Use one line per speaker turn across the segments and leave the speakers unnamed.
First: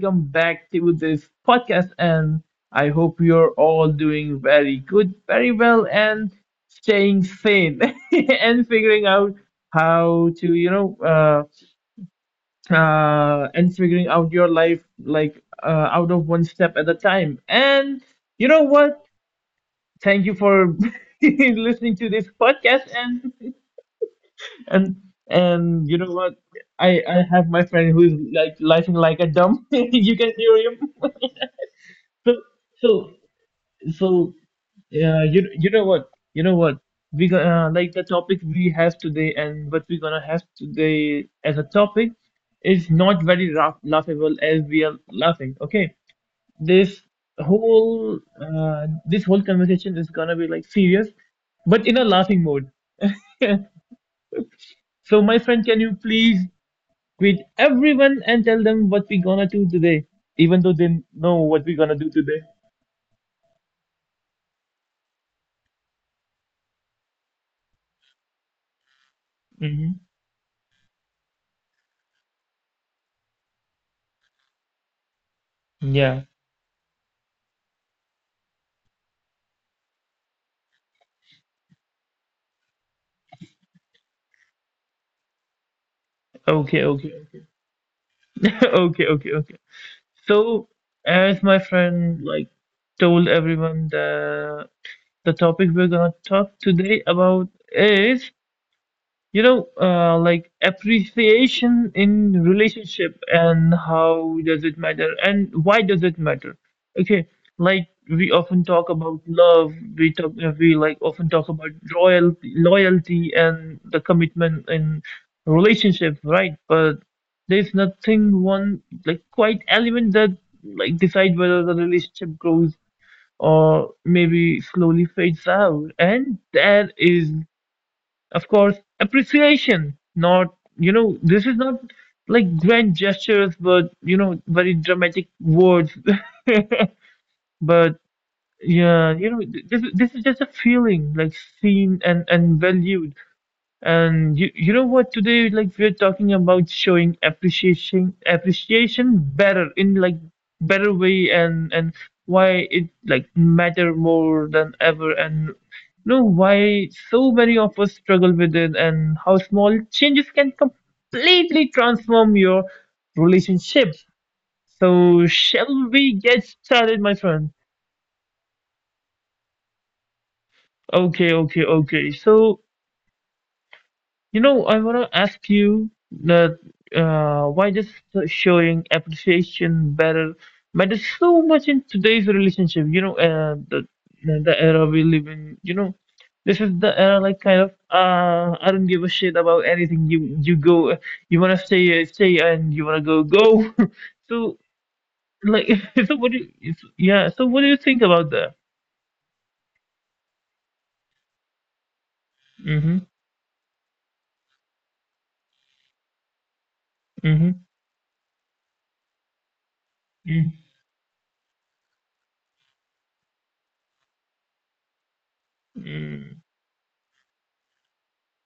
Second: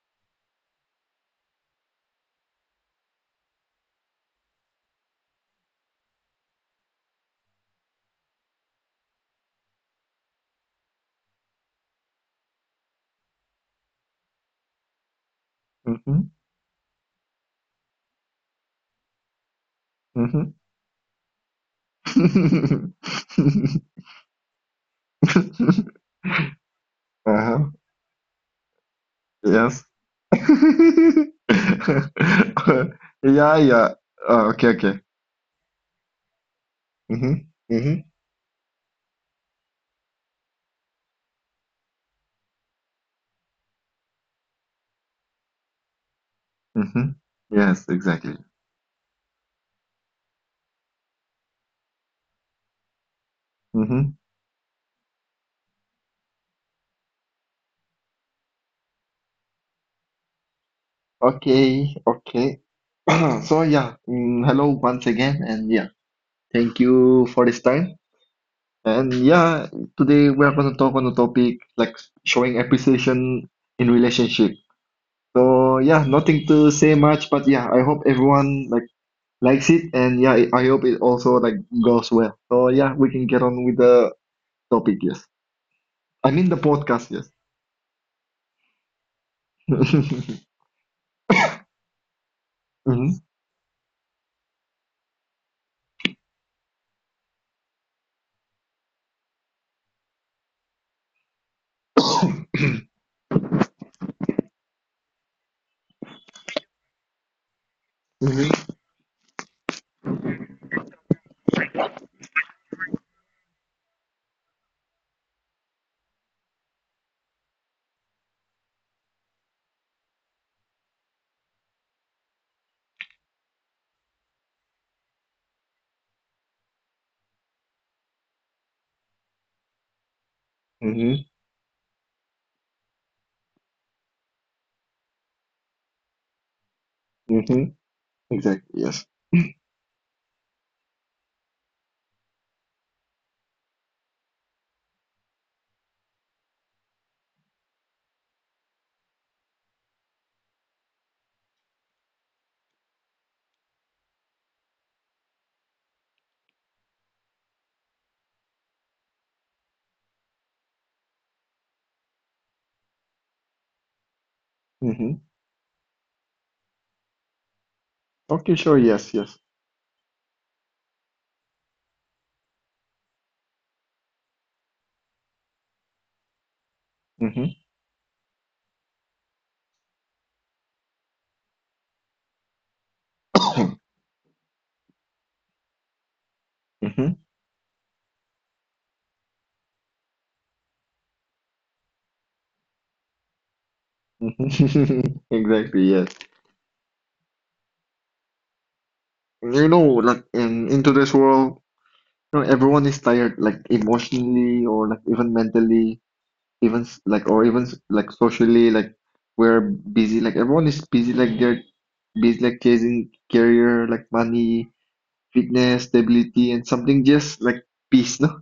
welcome back to this podcast. And I hope you're all doing very good, very well, and staying sane and figuring out how to, you know, and figuring out your life like out of
Mhm,
one step at a time. And you know what? Thank you
mhm.
for listening to this podcast. And and you know what? I have my
Uh-huh.
friend who is like laughing like a dumb.
Yes.
You can hear him. So so
Yeah, yeah.
so,
Oh, okay, okay.
yeah. You know what? You know what? We
Mm-hmm.
gonna like the
Mm-hmm.
topic we have today, and what we're gonna have today as a topic is not very laughable as we are laughing. Okay, this
Mm-hmm. Yes,
whole
exactly.
conversation is gonna be like serious, but in a laughing mode.
Mm-hmm.
So my friend, can you please greet everyone and tell them what we gonna do today, even though they know what we gonna
Okay,
do today.
okay. So yeah, hello once again, and yeah, thank you for this time. And yeah,
Hmm.
today we are going to talk on the topic like showing appreciation in relationship. So yeah,
Yeah.
nothing to say much, but yeah, I hope everyone like likes it, and yeah, I hope it also like goes well. So yeah, we can get on with the topic. Yes, I mean the
Okay. Okay.
podcast. Yes.
Okay. Okay. Okay. So, as my friend like
Hmm.
told everyone, the topic we're gonna talk today about is you know like appreciation in relationship, and how does it matter and why does it matter. Okay, like we often
Hmm.
talk about love, we like often talk about loyalty and the commitment in relationship, right? But there's nothing one like quite element that like decide whether the relationship grows or maybe slowly fades out, and that is of course appreciation. Not, you know,
Hmm.
this is not like grand gestures, but you know, very dramatic words.
Hmm.
But
Exactly. Yes.
yeah, you know, this is just a feeling like seen and valued. And you know what? Today, like we're talking about showing appreciation better in like better way, and why it like matter more than ever, and you know why so many of us struggle with it, and how small changes can completely transform your relationship.
Hmm.
So, shall we get started, my friend?
Okay. Sure. Yes. Yes.
Okay, okay, okay. So, you know, I want to ask you that
Hmm.
why just showing appreciation better matters so much in today's relationship. You know, the era we live in. You know, this is the era
Hmm.
like kind of I don't give a shit about anything. You go, you wanna stay, and you wanna go. So like,
Exactly.
so
Yes.
what do you, yeah? So what do you think about that?
Like in today's world, everyone
Mm-hmm.
is tired, like emotionally or like even mentally. Even like or
Mm-hmm.
even like socially like we're busy, like
Mm-hmm.
everyone is busy, like they're busy like chasing career, like money, fitness,
Mm-hmm.
stability, and something just like peace. No,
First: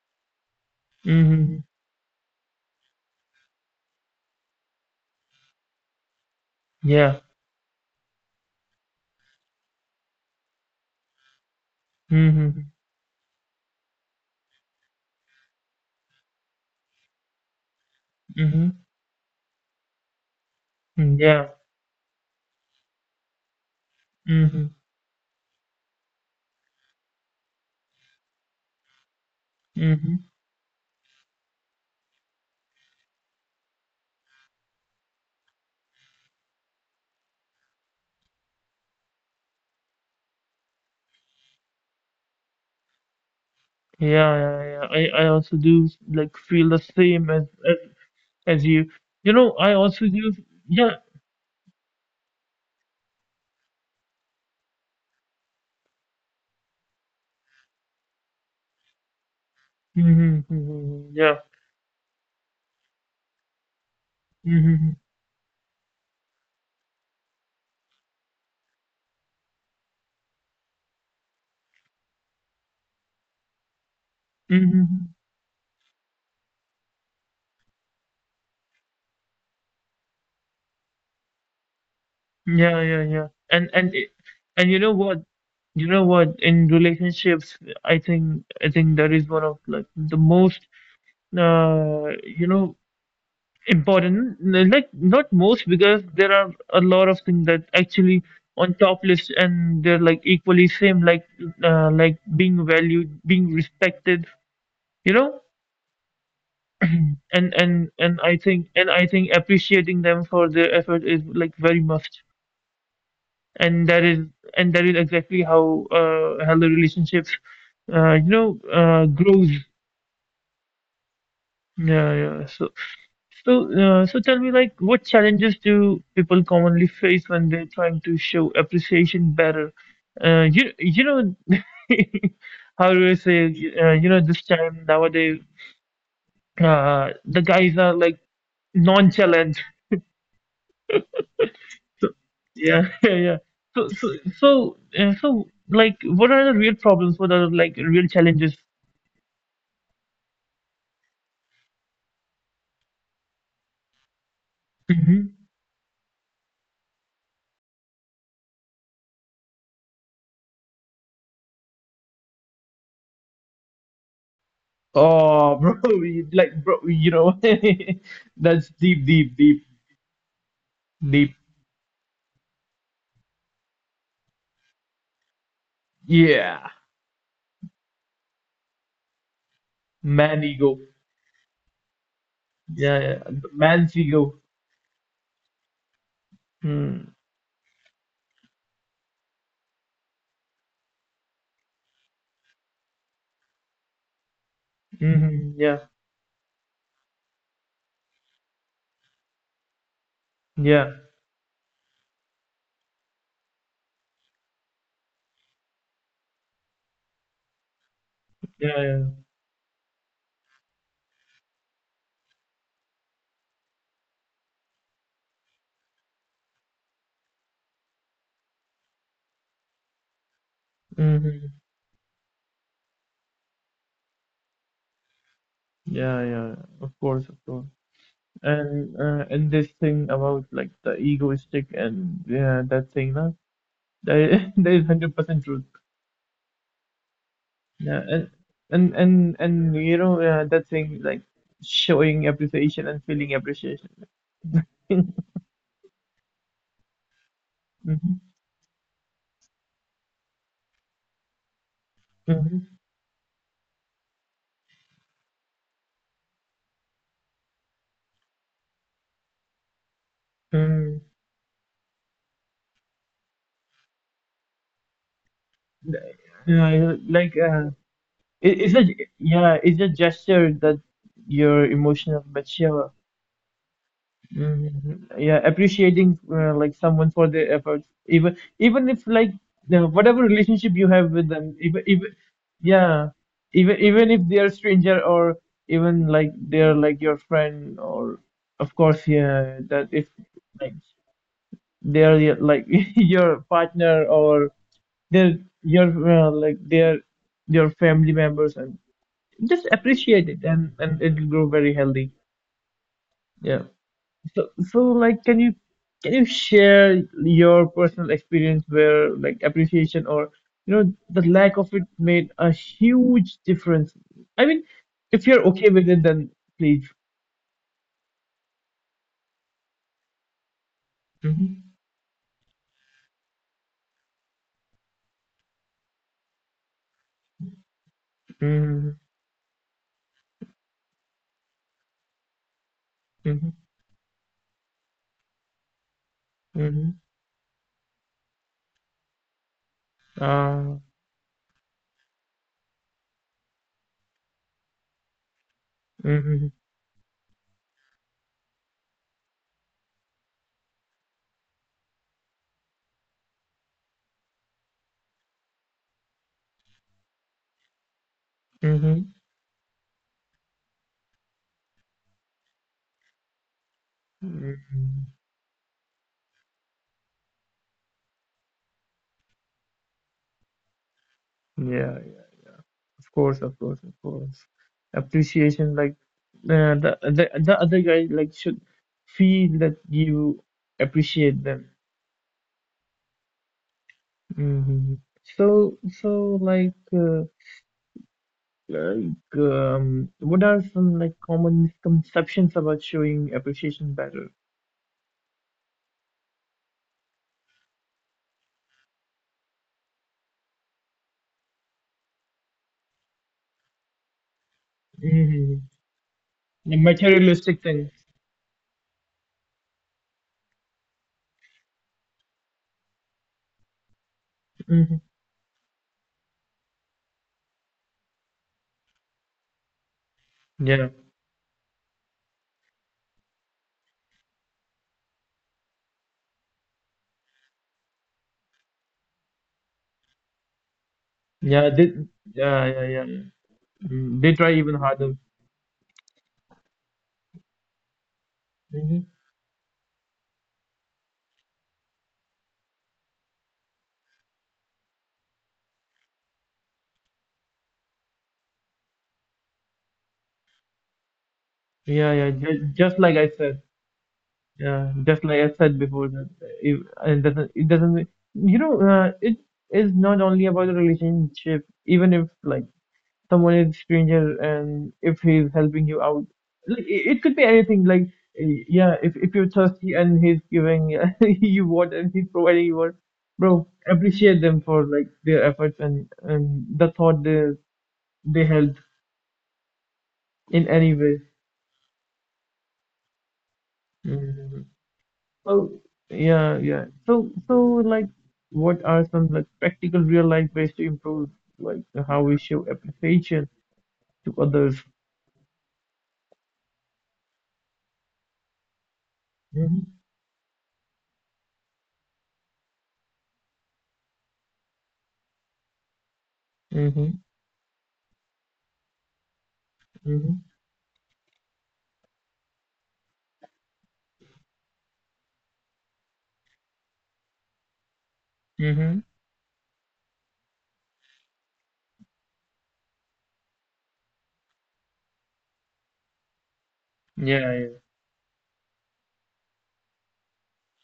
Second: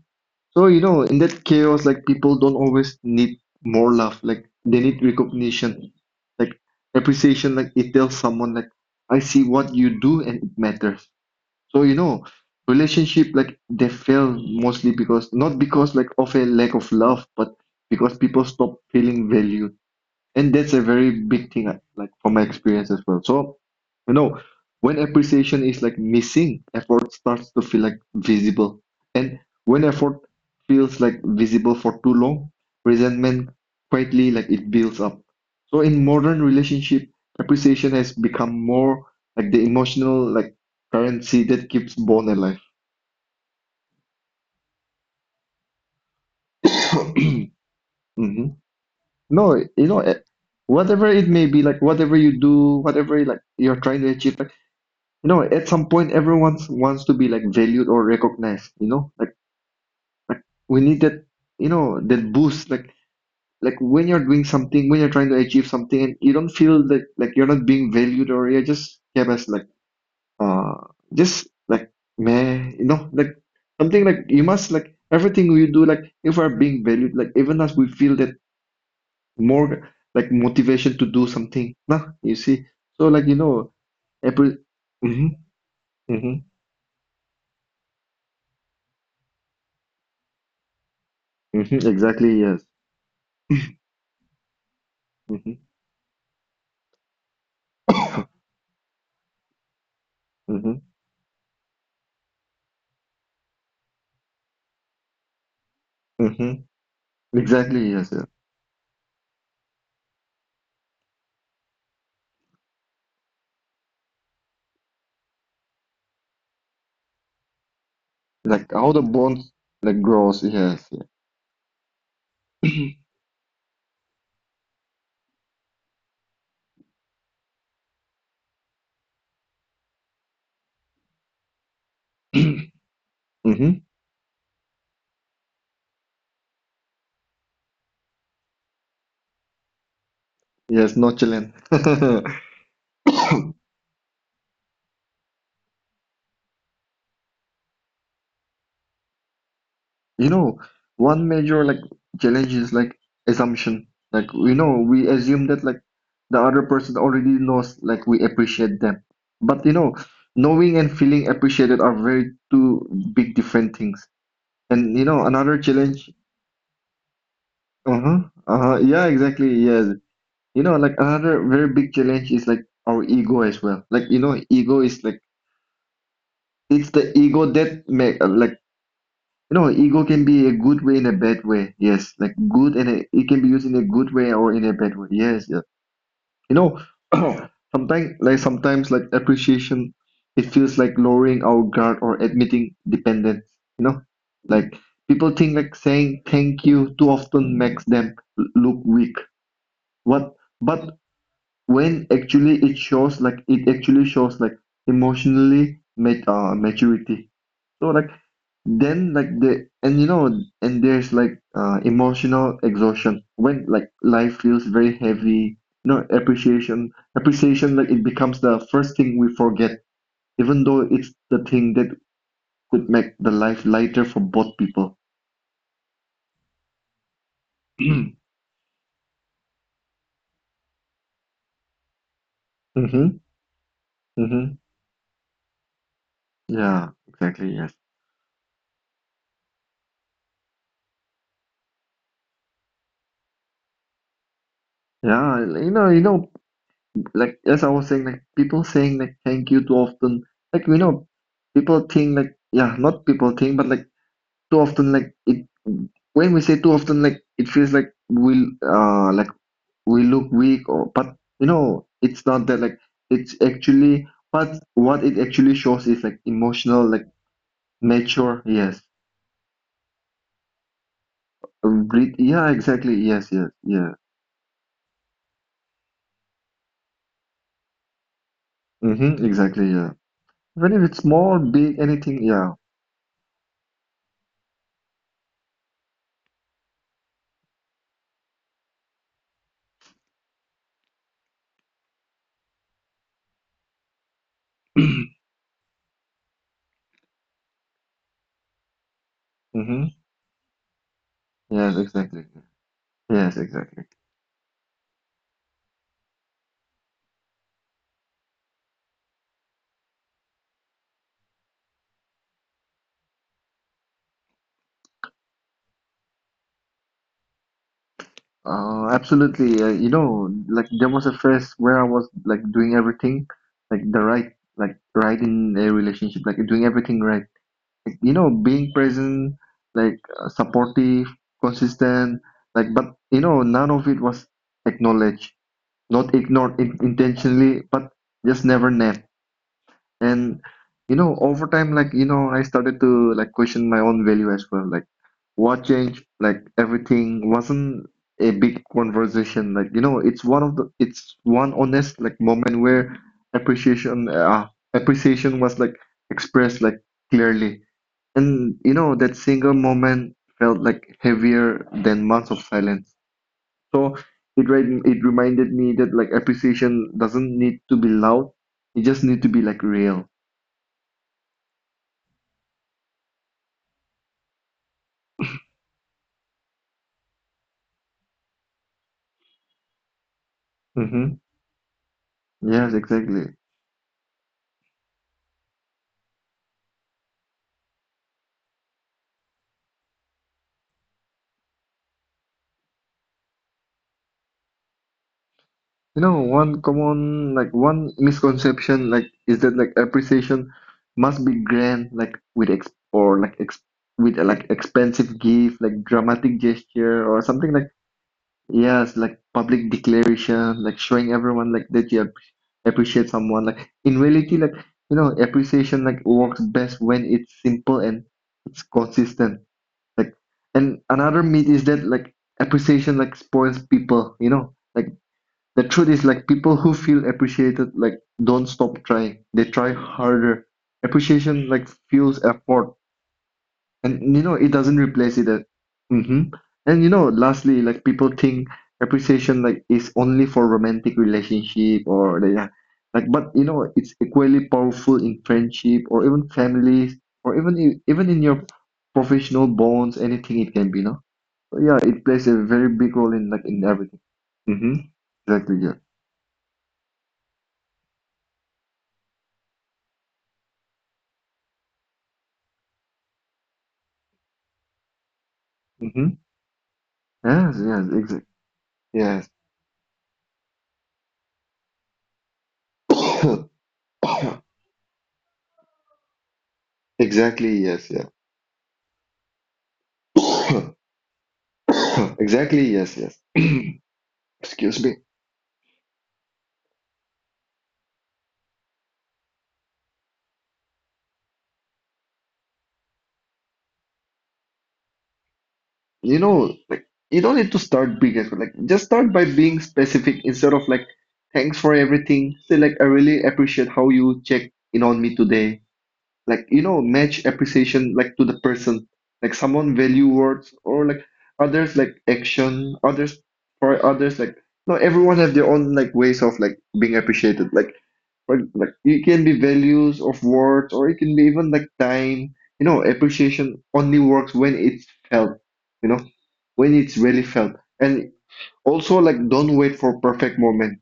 so in that
Mm-hmm,
chaos like people don't always need more love, like they need recognition, like
yeah.
appreciation. Like it tells someone like I see what you do and it matters. So
Mm-hmm.
relationship like they fail mostly because not because like of a lack of love, but because people
Mm-hmm.
stop feeling valued. And that's a very
Mm-hmm, yeah.
big thing like from my experience as well. So you know
Mm-hmm.
when appreciation is like missing, effort starts to feel like visible. And when effort
Mm-hmm.
feels like visible for too long, resentment quietly like it builds up. So in modern relationship, appreciation has become more like the emotional like currency that keeps bond alive.
Yeah, yeah, yeah. I also do like feel the same as as,
Hmm.
as you. You know,
No,
I also do. Yeah.
whatever it may be, like whatever you do, whatever like you're trying to achieve, at some point, everyone wants to be like valued or recognized. Like
Mm-hmm.
we need
Mm-hmm.
that.
Yeah.
That boost. like when you're doing something,
Mm-hmm.
when you're trying to achieve something, and you don't feel that like you're not being valued or you're just kept as like uh just like meh. Like something like you must like
Mm-hmm.
everything we do. Like if we're being valued, like even as we feel that more like motivation to do something. Nah, you see.
Yeah, yeah,
So like
yeah. And it,
every.
and you know what?
Mm-hmm,
You know
mm-hmm,
what? In relationships, I think that is one of like the most
mm-hmm,
uh
exactly.
you
Yes.
know important like not
Mm-hmm.
most, because there are a lot of things that actually on top list and they're like equally
Hmm.
same, like being valued, being respected, you know.
Hmm.
and
Exactly,
and
yes,
and
yeah.
I think appreciating them for their effort is like very must, and that is exactly how the relationships
Like how the bones
grows.
like grows, yes,
Yeah, yeah. So, tell me, like, what challenges do people commonly face when they're trying to show appreciation better? You, you know,
yeah.
how do I say,
Hmm.
you know, this time nowadays, the guys are like nonchalant.
Yes, no challenge.
Yeah, yeah, yeah. So, like, what are the real problems? What are like real challenges?
You know, one major like challenge is like assumption. Like we know we
Hmm.
assume that like the other person already knows like we appreciate them. But knowing and feeling appreciated are very two big different things. And another
Oh, bro,
challenge.
like, bro, you know,
Uh-huh.
that's
Uh-huh. Yeah,
deep, deep,
exactly.
deep,
Yes. Like
deep.
another very big challenge is like our ego as well. Like, ego is like
Yeah,
it's the ego that make like ego can
man
be a
ego.
good way and a bad way. Yes, like good and
Yeah,
a,
yeah.
it can be
The
used in a
Man
good way
Figo.
or in a bad way. Yes, yeah. You know,
Mm.
sometimes like appreciation, it feels like lowering our guard or admitting dependence. You know, like
Hmm.
people think
Mm-hmm.
like
Yeah,
saying thank you too often makes them look weak. What? But
yeah,
when actually it shows like it actually shows like emotionally maturity. So like
yeah, yeah.
then like the and you know and there's like emotional exhaustion when like life feels very heavy. No, appreciation like it becomes the first thing we forget, even though it's the
Hmm.
thing that could make the life lighter for both people.
Yeah, yeah. Of course, of course. And this thing about like the egoistic and yeah, that thing,
Mm-hmm,
no? That
mm-hmm.
that is 100% truth.
Yeah, exactly, yes,
Yeah, and you know that thing like showing appreciation and feeling appreciation.
yeah. Like as I was saying,
Mm-hmm.
like people saying like thank you too often. Like we know people think like
Mm-hmm.
yeah, not people think, but like too often like it, when we say too often like it feels like we look weak or,
Mm.
but it's not that, like it's actually, but what it actually shows
Yeah,
is like emotional
yeah,
like
like
mature,
it, it's
yes.
a yeah, it's a gesture that you're emotional, but
Yeah,
yeah,
exactly, yes, yes, yeah.
mhm, yeah, appreciating like someone for their efforts, even if
Mm-hmm,
like
exactly,
the
yeah.
whatever relationship
Even if
you
it's
have with
small,
them,
big,
even even
anything, yeah.
yeah, even if they are stranger or even like they're like your friend, or of course yeah, that if like they're your- like your partner, or they're your like they're your family members, just
Mm-hmm,
appreciate it and it'll grow very
yes,
healthy.
exactly, yeah. Yes,
Yeah,
exactly.
so so like, can you share your personal experience where like appreciation, or you know, the lack of it made a huge difference? I mean, if you're okay with it then, please.
Absolutely. Like there was a phase
Mm-hmm.
where I was like doing everything, like right in a relationship, like doing everything right. Like, being
Mm-hmm.
present, like supportive, consistent, like but
Mm-hmm.
none of it was acknowledged, not ignored in
Mm-hmm.
intentionally, but just never named. And
Ah.
over time, like I started to like question my own value as well. Like what changed, like
Mm-hmm.
everything wasn't a big conversation. Like it's one of the it's one honest like moment where appreciation uh, appreciation was like expressed like clearly. And
Mm-hmm.
that single moment felt like heavier than months of silence. So it it
Mm-hmm.
reminded me that like appreciation doesn't need to be loud. It just need to be like real.
Yeah. Of course, of course, of course. Appreciation, like the, the other guy, like should feel that you appreciate them.
Yes, exactly.
Hmm. So like uh, like what are some like common misconceptions about showing appreciation better?
One common, like one misconception, like is that like appreciation must be grand, like with ex or like ex with a, like expensive gift,
Hmm.
like dramatic
The
gesture or something
materialistic
like
things.
yes, like public declaration, like showing everyone like that you appreciate someone. Like in reality, like
Hmm.
appreciation like works best when it's simple and it's consistent. Like and
Yeah,
another myth is that like appreciation like spoils people. Like the truth is like people who feel appreciated like don't stop trying, they try harder. Appreciation like
yeah, they,
fuels
yeah,
effort,
yeah, yeah.
and
Mm, they
it
try even
doesn't
harder.
replace it. Mm-hmm. And lastly like people think
Hmm.
appreciation like is only for romantic relationship or like but it's equally powerful in friendship or even families, or even in your professional bonds, anything it can be, no. So yeah, it
Yeah,
plays
yeah.
a very big
Just
role
like I
in like in
said.
everything. Mm-hmm.
Yeah, just like I
Exactly, yeah.
said before, that it doesn't, you know, it is not only about the relationship, even if like someone is stranger and if he's helping you
Mm-hmm.
out, like it could be
Yes,
anything.
yes,
Like,
exa
eh, yeah,
yes.
if you're thirsty and he's giving you water and he's providing you water, bro, appreciate them for like their efforts and the thought
Exactly, yes, yes.
they held in any way.
Exactly, yes, yes.
Mm-hmm.
Excuse me.
So yeah, yeah. So like, what are some like practical real life ways to improve like how we show appreciation to others?
Like you don't need to start big as well. Like just start by being
Mm-hmm.
specific instead of like thanks for everything. Say like I really appreciate how you checked in on me today. Like,
Mm-hmm.
match appreciation like to the person. Like someone value
Mm-hmm.
words or like others like action, others for others like no, everyone have their own like ways of like being appreciated. Like but like
Mm-hmm.
it can be values of words, or it can be even like time. Appreciation only works when it's felt. You know, when it's really
Yeah,
felt.
yeah.
And also, like, don't wait for perfect moment.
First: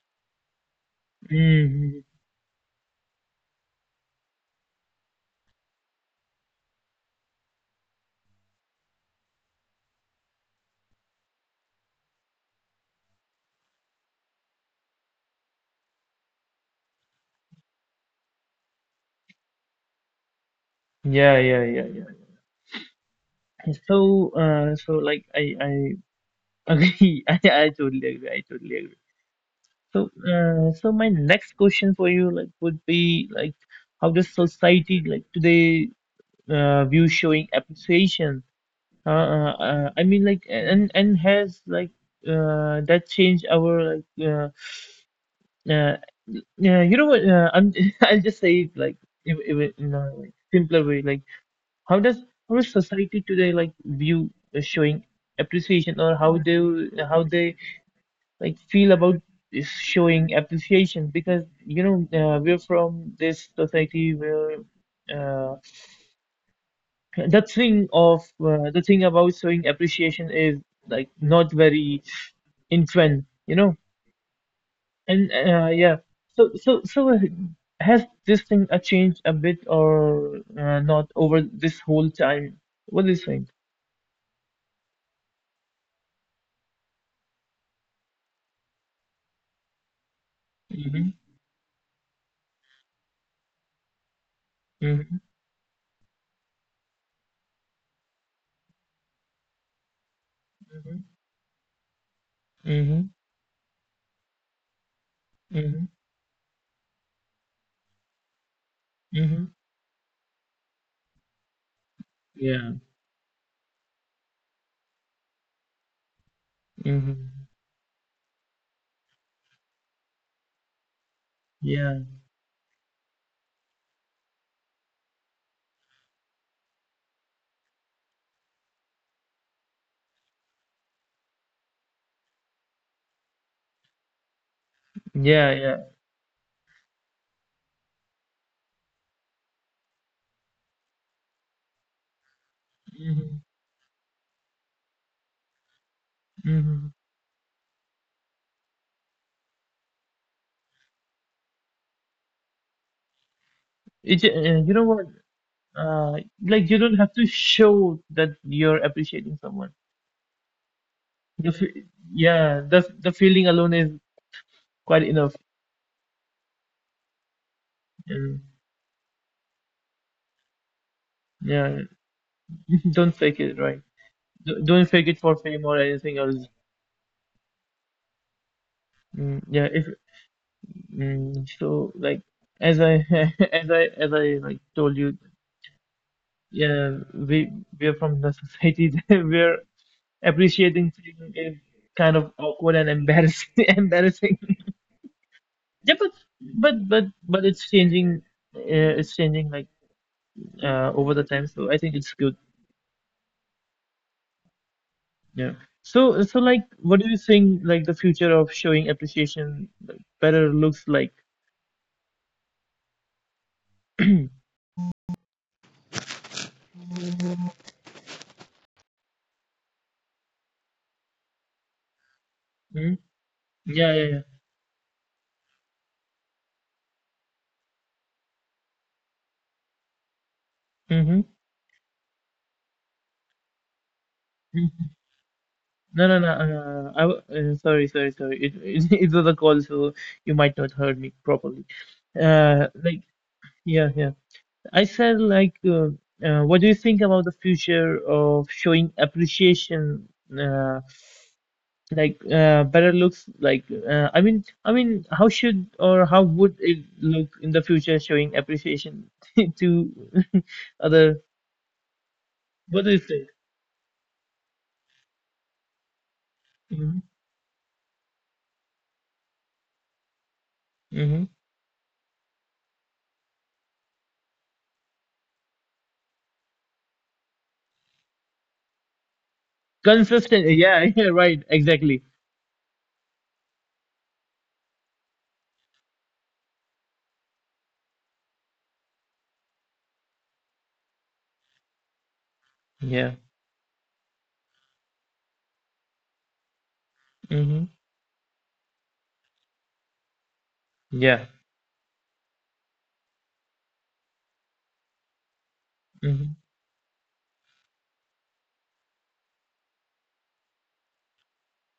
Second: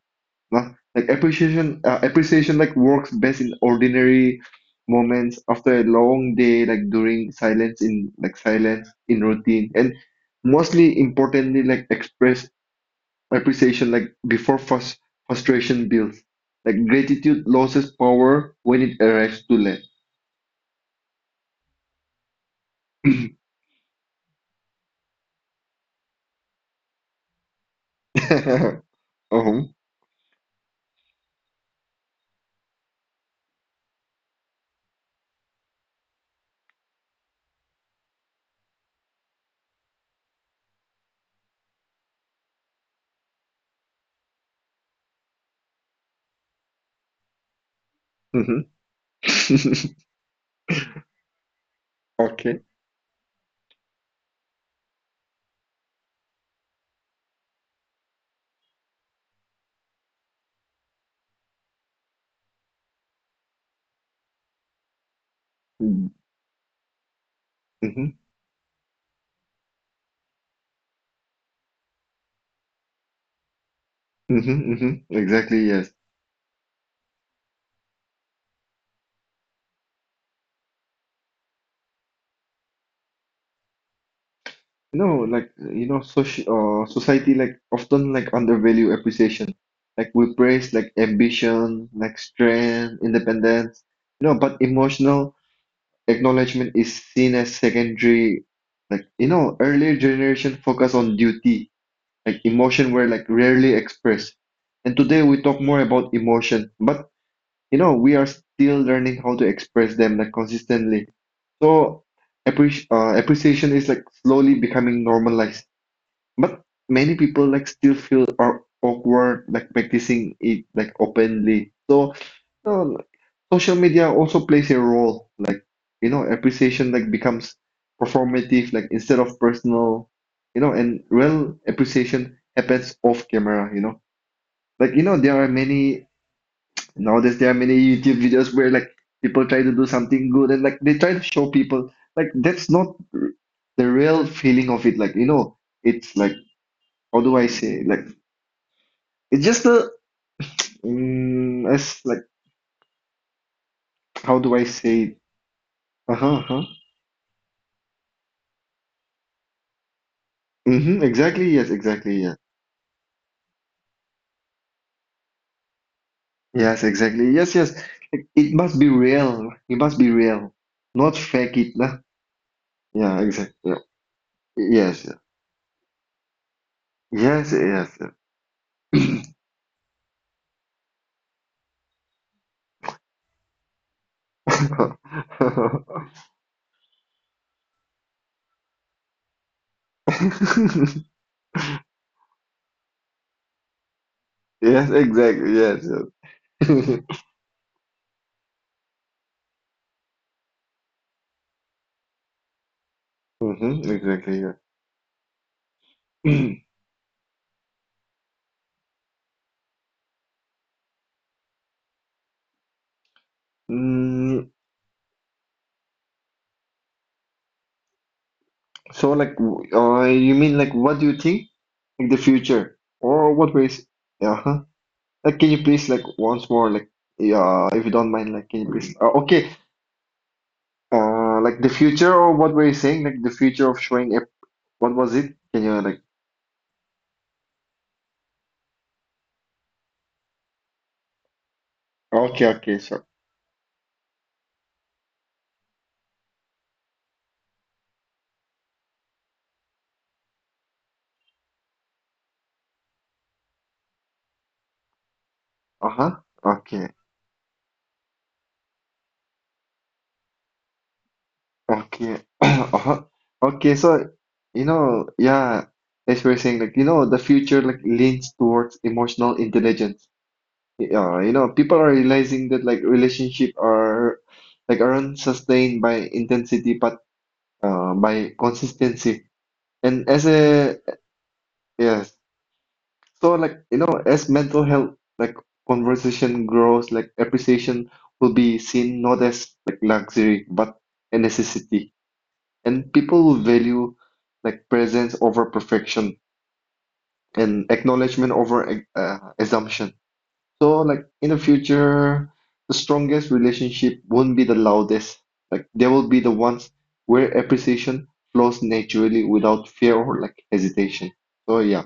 No? Like appreciation, uh,
Mm-hmm.
appreciation like works best in ordinary moments, after a long day, like during silence in routine, and mostly importantly, like expressed appreciation like before frustration builds, like gratitude loses power when it arrives too late.
Yeah, yeah, yeah, yeah. So like I agree. I totally agree. I totally
Uh-huh.
agree. So my next question for you like would be like, how does society like today view showing appreciation? I mean, like, and has like that changed our like uh yeah, you know what? I'm I'll just say
Mhm.
it like in a like simpler way. Like, how does how
Okay.
does society today like view showing appreciation, or how they like feel about is showing appreciation? Because you know we're from this society where uh the thing
Mm-hmm.
of the thing about showing appreciation is like not very influence, you know.
Mm-hmm. Hmm.
And
Exactly, yes.
yeah, so has this thing changed a bit or not over this whole time? What do you think?
No, like society like often like undervalue appreciation, like we praise like
Mm-hmm.
ambition, like strength, independence, but
Mm-hmm.
emotional acknowledgement is seen as secondary. Like, earlier generation focus on duty, like emotion
Mm-hmm.
were like rarely expressed. And today we talk more
Mm-hmm.
about emotion, but we are still learning how to
Mm-hmm.
express them like consistently. So
Yeah.
appreciation is like slowly becoming normalized. But many people
Mm-hmm.
like still feel are awkward like practicing it like openly.
Yeah.
so like, social media also plays a role. Like, appreciation like becomes performative, like instead of personal, and real appreciation happens off camera. Like, there are
Yeah. Yeah.
many nowadays there are many YouTube videos where like people try to do something good, and like they try to show people like that's not
Mm-hmm.
the real feeling of it. Like, it's like
Mm-hmm.
how do I say, like it's just a it's like
It,
how do I
you know what?
say it?
Uh, like you don't have to show that you're appreciating someone.
Mm-hmm, exactly.
The
Yes,
f-
exactly. Yeah.
yeah, the feeling alone is quite enough.
Yes, exactly. Yes, yes. It,
Yeah.
it must be real. It must be real, not fake it.
Yeah.
Lah.
Don't
Yeah,
fake
exactly.
it,
Yeah.
right? D- don't
Yes,
fake
yeah.
it for fame or anything else.
Yes, yes. Yeah.
Mm, yeah, if mm, so, like as I as I like told you, yeah, we are from the society that we're appreciating thing is kind of awkward and embarrassing. Embarrassing.
Yes, exactly. Yes,
Yeah, but
yes.
but it's changing. It's changing like over the time, so I think it's good.
Mm-hmm, exactly. Yeah.
Yeah. So like, what do you think like the future of showing appreciation like better looks like?
Mm, so, like, you mean like, what do you think, like the future,
Hmm?
or what ways?
Yeah, yeah, yeah.
Yeah. Huh? Like, can you please like once more, like, yeah, if you don't mind, like, can you please? Okay.
Mm-hmm.
Like the future, or what were you saying? Like the future of showing up.
Mm-hmm.
What was it? Can you like?
No, no, no. Sorry, sorry, sorry. It it was a call, so you might not heard me properly.
Okay, okay, sure.
Like, yeah, yeah. I said like, what do you think about the future of showing appreciation? Uh, like better looks like I mean, how should, or
Uh-huh.
how would
Okay.
it look in the future showing appreciation to other,
Okay.
what do
Uh-huh.
you think?
Okay. So, yeah, as we're saying, like,
Mm-hmm.
the future like leans towards emotional intelligence. Yeah,
Mm-hmm.
people are realizing that like relationship aren't sustained by intensity, but by consistency. And as
Consistent,
a,
yeah, yeah, right, exactly.
yes. So like as mental health like conversation grows, like appreciation will be seen not as like luxury but a necessity, and
Yeah.
people will value like presence over perfection,
Mm-hmm.
and acknowledgement over assumption. So like
Yeah.
in the future, the strongest relationship won't be the loudest. Like they will be the
Mm-hmm.
ones where appreciation flows naturally without fear or like hesitation. So yeah,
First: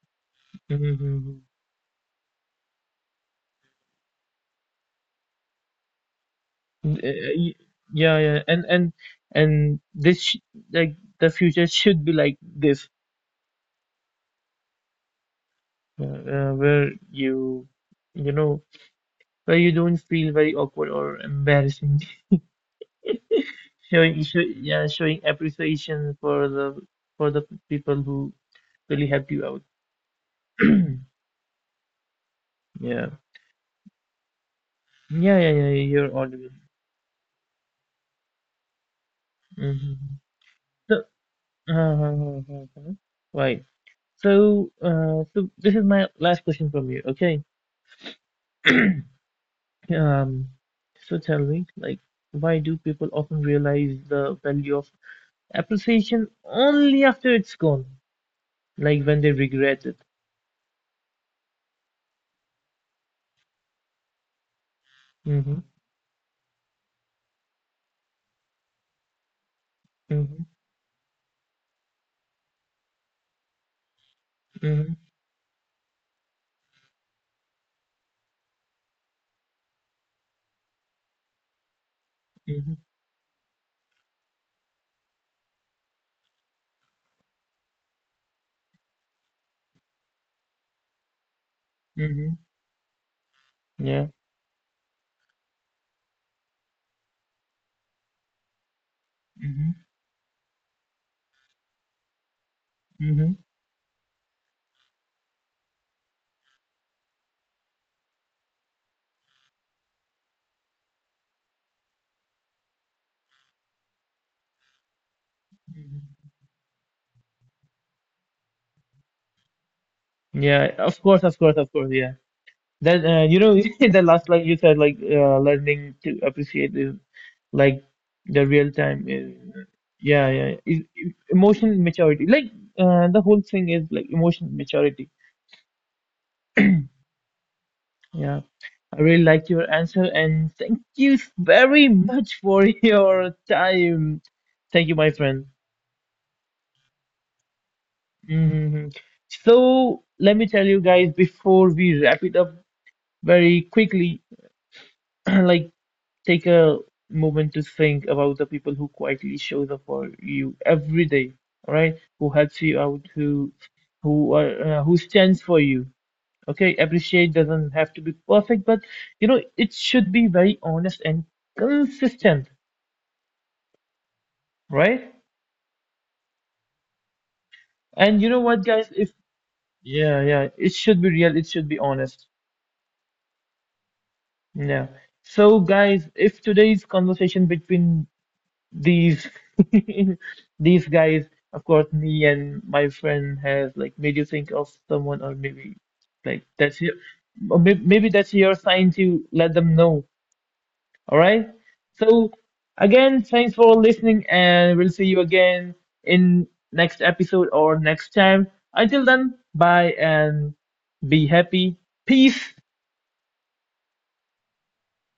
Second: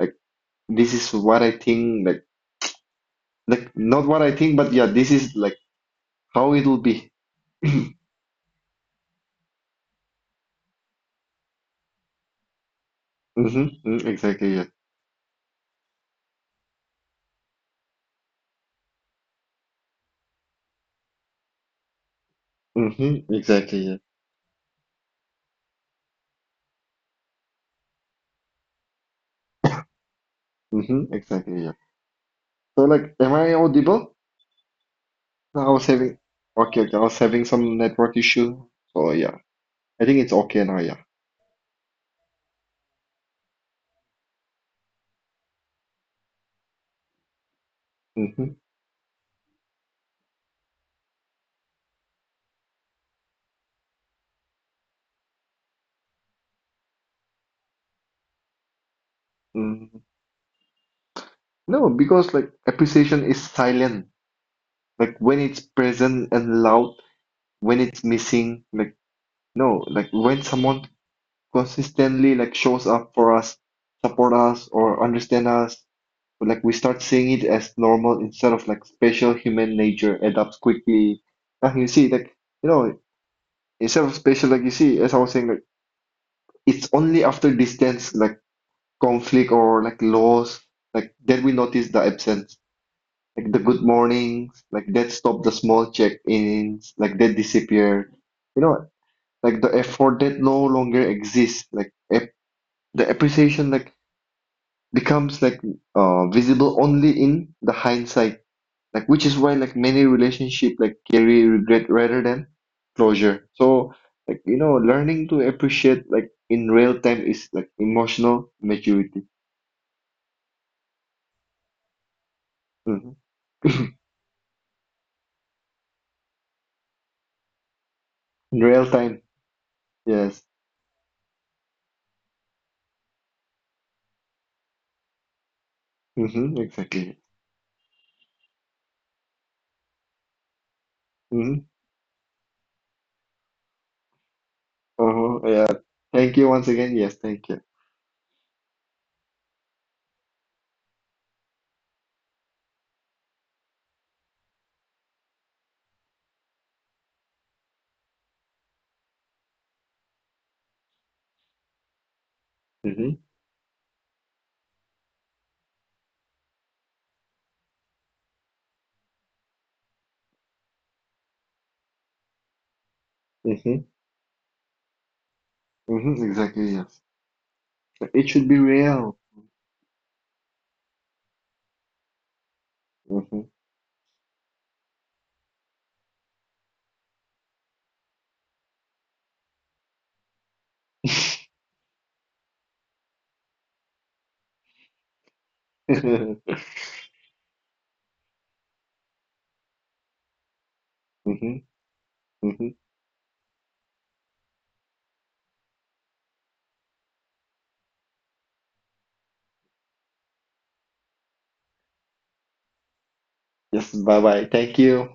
like
Mm-hmm.
this is what
Mm-hmm.
I think. Like not what I think, but yeah, this is like how it'll be.
Y Yeah, yeah. And this sh like the future should be like this,
Mm-hmm, mm, exactly, yeah.
where you know where you don't feel very awkward or embarrassing,
Mm-hmm, exactly, yeah.
yeah, showing appreciation for the people who really helped you out.
Mm-hmm, exactly, yeah. So
Yeah.
like, am I audible?
Yeah, yeah,
No, I
yeah.
was having
You're audible.
okay, okay, I was having some network issue. So yeah, I
Mm-hmm.
think it's okay now,
So,
yeah.
uh, uh, uh, uh, uh. Right. So, this is my last question from you. Okay.
Mm-hmm,
Um, so, tell me, like, why do people often realize the value of appreciation only after it's gone, like when they regret it?
mm-hmm. No, because like appreciation is silent. Like when
Mm-hmm.
it's present and loud, when it's missing, like no, like when
Mm-hmm.
someone consistently like shows up for us, support us,
Mm-hmm.
or understand us. But like we start seeing it as normal instead of like special, human nature adapts quickly. And you see, like, you
Mm-hmm.
know, instead of special, like you see, as I was saying, like, it's only after distance, like conflict or like loss, like that we notice the
Mm-hmm,
absence. Like the good
yeah.
mornings, like that stop, the small check-ins, like that disappear. You know, like the
Mm-hmm.
effort that no longer exists, like ap the
Mm-hmm. Mm-hmm,
appreciation like becomes like visible only in the hindsight, like which is why like many relationship like carry regret rather than closure. So like learning to appreciate
mm-hmm.
like in real time is like emotional maturity.
Yeah. Of course. Of course. Of course. Yeah. That
Mhm.
you know, the last line you said like learning to appreciate is like the
In
real
real
time
time,
is yeah,
yes.
yeah, is emotional maturity, like the whole thing is like emotional maturity.
Mm-hmm, exactly.
Yeah, I really liked your answer, and thank you
Mm-hmm.
very much for your time. Thank you, my
Uh-huh,
friend.
yeah. Thank you once again, yes, thank you.
Hmm. So let me tell you guys before we wrap it up very quickly. Like, take a moment to think about the people who quietly shows up for you every day, all right? Who helps you out,
Mm-hmm,
who are who stands for you. Okay, appreciate doesn't have to be perfect, but you know it should be very honest and consistent,
mm-hmm,
right?
mm-hmm, exactly, yes. Like,
And you
it
know
should be
what, guys? If
real.
yeah, yeah, it should be real. It should be honest.
Mm-hmm.
Yeah. So, guys, if today's conversation between these these guys, of course me and my friend, has like made you think of someone, or maybe like
Mm-hmm,
that's your, or maybe that's your sign to let them know, all right? So
mm-hmm.
again, thanks for listening, and we'll see you again in next episode or next time. Until then, bye, and be happy. Peace.
Yes, bye bye, thank you.